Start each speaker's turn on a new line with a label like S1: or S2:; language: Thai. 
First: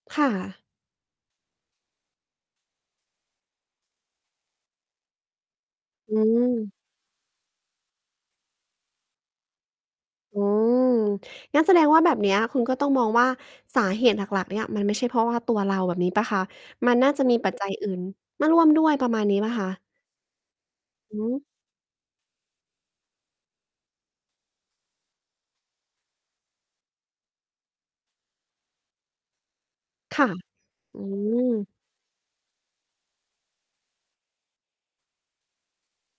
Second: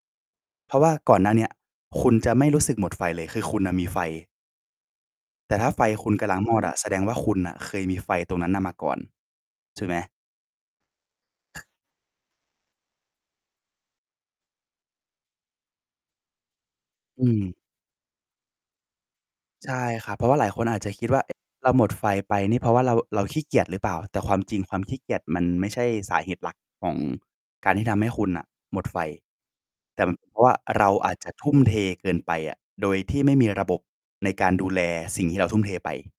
S1: ค่ะ
S2: เพราะว่าก่อนหน้าเนี้ย คุณจะไม่รู้สึกหมดไฟเลย คือคุณน่ะมีไฟ แต่ถ้าไฟคุ
S1: อื
S2: ณกำลังมอดอ
S1: ม
S2: ะ แสดงว่าคุณน่ะเคยมีไฟตรงนั้นน่ะมาก่อน ใช่ไหม?
S1: อืม งั้นแสดงว่าแบบเนี้ยคุณก็ต้องมองว่า สาเหตุหลัก ๆ เนี่ย มันไม่ใช่เพราะว่าตัวเรา แบบนี้เปล่าคะ? มันน่า
S2: อ
S1: จะ
S2: ื
S1: มีปั
S2: ม
S1: จจัยอื่นมาร่วมด้วย ประมาณนี้เปล่าค
S2: ใ
S1: ะ?
S2: ช่ค่รับ เพราะว่าหลายคนอาจจะคิด
S1: อ
S2: ว่า
S1: ื
S2: "เอ๊ะ
S1: ม
S2: เราหมดไฟไปนี่ เพราะว่าเรา เราขี้เกียจหรือเปล่า?" แต่ความจริง ความขี้เกียจมันไม่ใช่สาเหตุหลักของการที่ทำให้คุณน่ะหมดไฟ แต่มั
S1: ค
S2: น
S1: ่ะ
S2: เพราะว่าเรา
S1: อื
S2: อาจจะทุ่ม
S1: ม
S2: เทเกินไปอะ โดยที่ไม่มีระบบในการดูแลสิ่งที่เราทุ่มเทไป